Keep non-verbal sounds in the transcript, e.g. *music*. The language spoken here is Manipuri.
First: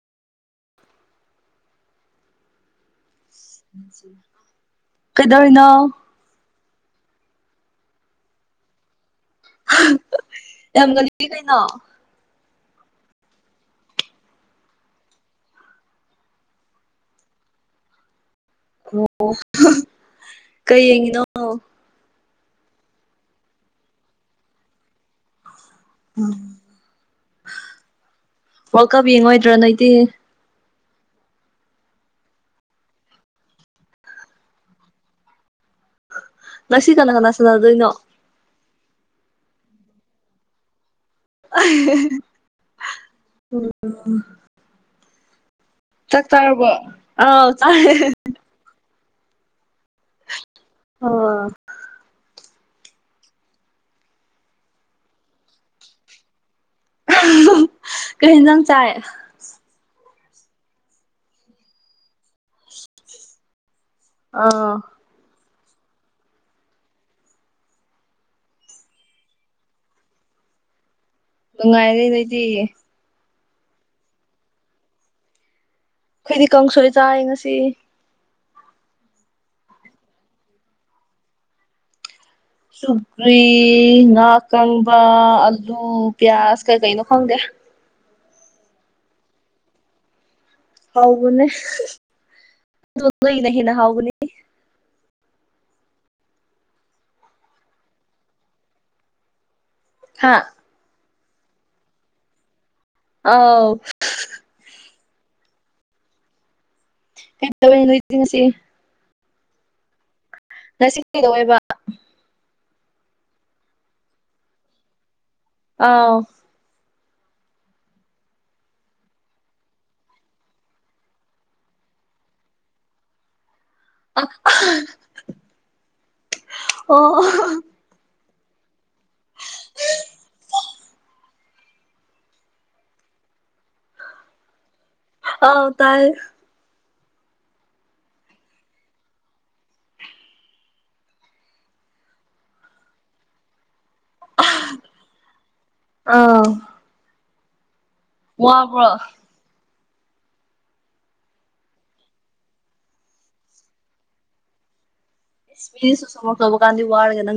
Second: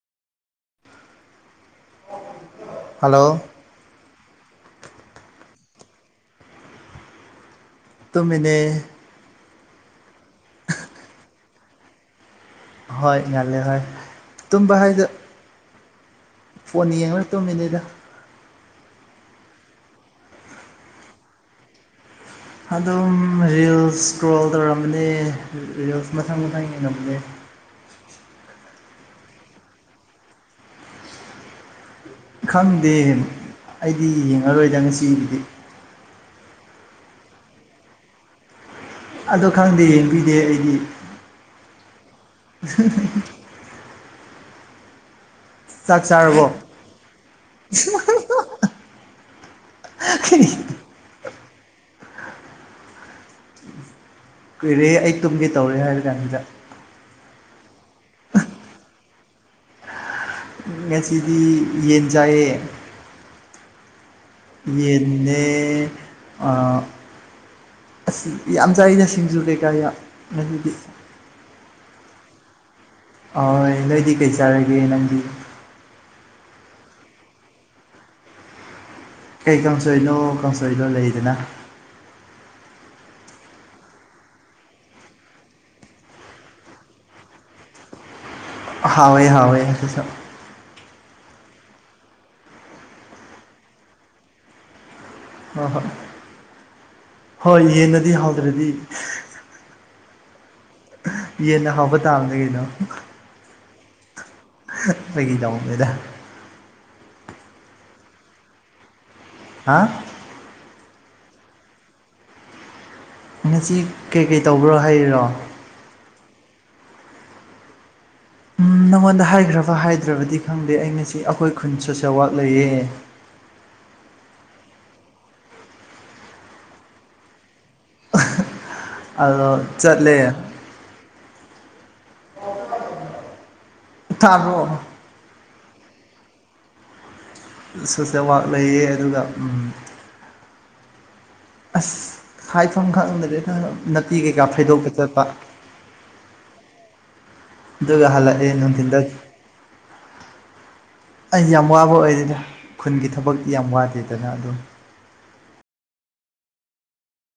ꯍꯜꯂꯣ ꯀꯗꯧꯔꯤꯅꯣ ꯇꯨꯃꯤꯅꯦ ꯌꯥꯝ ꯉꯜꯂꯤ ꯀꯩꯅꯣ ꯍꯣꯏ ꯉꯜꯂꯦ ꯍꯣꯏ ꯇꯨꯝꯕ ꯍꯥꯏꯗꯤ ꯐꯣꯟ ꯌꯦꯡꯂ ꯇꯨꯝꯃꯤꯅꯤꯗ ꯑꯣ ꯀꯩ ꯌꯦꯡꯉꯤꯅꯣ ꯑꯗꯨꯝ ꯔꯤꯜꯁ ꯏꯁꯀ꯭ꯔꯣꯜ ꯇꯧꯔꯝꯕꯅꯦ ꯔꯤꯜꯁ ꯃꯊꯪ ꯃꯊꯪ ꯌꯦꯡꯉꯝꯕꯅꯦ ꯋꯥꯔꯜ ꯀꯞ ꯌꯦꯡꯉꯣꯏꯗ꯭ꯔꯣ ꯅꯣꯏꯗꯤ ꯈꯪꯗꯦ ꯑꯩꯗꯤ ꯌꯦꯡꯉꯔꯣꯏꯗ ꯉꯁꯤꯒꯤꯗꯤ ꯉꯁꯤ ꯀꯅꯥ ꯀꯅꯥ ꯁꯥꯟꯅꯗꯣꯏꯅꯣ ꯑꯗꫭ ꯈꯪꯗꯦ ꯌꯦꯡꯕꯤꯗꯦ ꯑꯩꯗꯤ *unintelligible* ꯆꯥꯛ ꯆꯥꯔꯕꯣ ꯑꯥꯎ ꯆꯥꯔꯦ ꯑ ꯀꯨꯏꯔꯦꯍꯦ ꯑꯩ ꯇꯨꯝꯒꯦ ꯇꯧꯔꯦ ꯍꯥꯏꯔ ꯀꯥꯟꯖꯤꯗ ꯀꯔꯤ ꯍꯤꯟꯖꯥꯡ ꯆꯥꯏ ꯉꯁꯤꯗꯤ ꯌꯦꯟ ꯆꯥꯏꯌꯦ *inaudible* ꯑꯥ ꯌꯦꯟꯅꯦ ꯑꯥ ꯑꯁ ꯌꯥꯝ ꯆꯥꯏꯗ ꯁꯤꯡꯖꯨ ꯀꯩꯀꯥ ꯌꯥꯝ ꯉꯁꯤꯗꯤ ꯅꯨꯡꯉꯥꯏꯔꯦ ꯅꯣꯏꯗꯤ ꯑꯣꯏ ꯅꫭꯏꯗꯤ ꯀꯩ ꯆꯥꯔꯒꯦ ꯅꯪꯗꯤ ꯑꯩꯈꯣꯏꯗꯤ ꯀꯥꯡꯁꯣꯏꯦ ꯆꯥꯏꯌꯦ ꯉꯁꯤ ꯀꯩ ꯀꯥꯡꯁꯣꯏꯅꯣ ꯀꯥꯡꯁꯣꯏꯗꯣ ꯂꯩꯗꯅ ꯁꯨꯧꯒ꯭ꯔꯤ ꯉꯥ ꯑꯀꯪꯕ ꯑꯂꯨ ꯄꯤꯌꯥꯁ ꯀꯩ ꯀꯩꯅꯣ ꯈꯪꯗꯦ ꯍꯥꯎꯋꯦ ꯍꯥꯎꯋꯦ ꯑꯗꯨꯁꯨ ꯍꯥꯎꯕꯅꯦ ꯑꯗꯣ ꯅꯣꯏꯒꯤꯅ ꯍꯦꯟꯅ ꯍꯥꯎꯕꯅꯦ ꯍꯣ ꯍꯣꯏ ꯍꯣꯏ ꯌꯦꯟꯅꯗꯤ ꯍꯥꯎꯗ꯭ꯔꯗꯤ ꯍꯥꯥ ꯌꯦꯟꯅ ꯍꯥꯎꯕ ꯇꯥꯕꯅꯦ ꯀꯩꯅꯣ ꯑꯥꯎ ꯐꯥꯒꯤ ꯇꯧꯕꯅꯤꯗ ꯀꯩ ꯇꯧꯋꯦ ꯅꯣꯏꯗꯤ ꯉꯁꯤ ꯍꯥ ꯉꯁꯤ ꯀꯩꯗꯧ ꯋꯦꯕ ꯉꯁꯤ ꯀꯩꯀꯩ ꯇꯧꯕ꯭ꯔꯣ ꯍꯥꯏꯔꯤꯔꯣ ꯑꯥꯎ ꯎꯝ ꯅꯪꯉꯣꯟꯗ ꯍꯥꯏꯈ꯭ꯔꯕ ꯍꯥꯏꯗ꯭ꯔꯕꯗꯤ ꯈꯪꯗꯦ ꯑꯩ ꯉꯁꯤ ꯑꯩꯈꯣꯏ ꯈꯨꯟ ꯁꯣꯁꯦꯜ ꯋꯥꯛ ꯂꯩꯌꯦ *unintelligible* ꯑꯗꯣ ꯆꯠꯂꯦ ꯇꯥꯕ꯭ꯔꯣ ꯑꯧ ꯇꯥꯏꯌꯦ ꯁꯣꯁꯦꯜ ꯋꯥꯛ ꯂꯩꯌꯦ ꯑꯗꯨꯒ ꯑꯁ ꯍꯥꯏꯐꯝ ꯈꯪꯗ꯭ꯔꯦꯗ ꯅꯥꯄꯤ ꯀꯩꯀꯥ ꯐꯣꯏꯗꯣꯛꯄ ꯆꯠꯄ ꯑꯥꯎ ꯑꯗꯨꯒ ꯍꯜꯂꯛꯑꯦ ꯋꯥꯕ꯭ꯔꯣ ꯅꯨꯡꯊꯤꯟꯗ *unintelligible* ꯑꯩꯗꯤ ꯌꯥꯝ ꯋꯥꯕ ꯑꯣꯏꯗꯦꯗ ꯈꯨꯟꯒꯤ ꯊꯕꯛꯇꯤ ꯌꯥꯝ ꯋꯥꯗꯦꯗꯅ ꯑꯗꯨꯝ ꯃꯤꯗꯤ ꯁꯣꯁꯦꯜ ꯋꯥꯛ ꯇꯧꯕ ꯀꯥꯟꯗ ꯋꯥꯔꯒ ꯅꯪ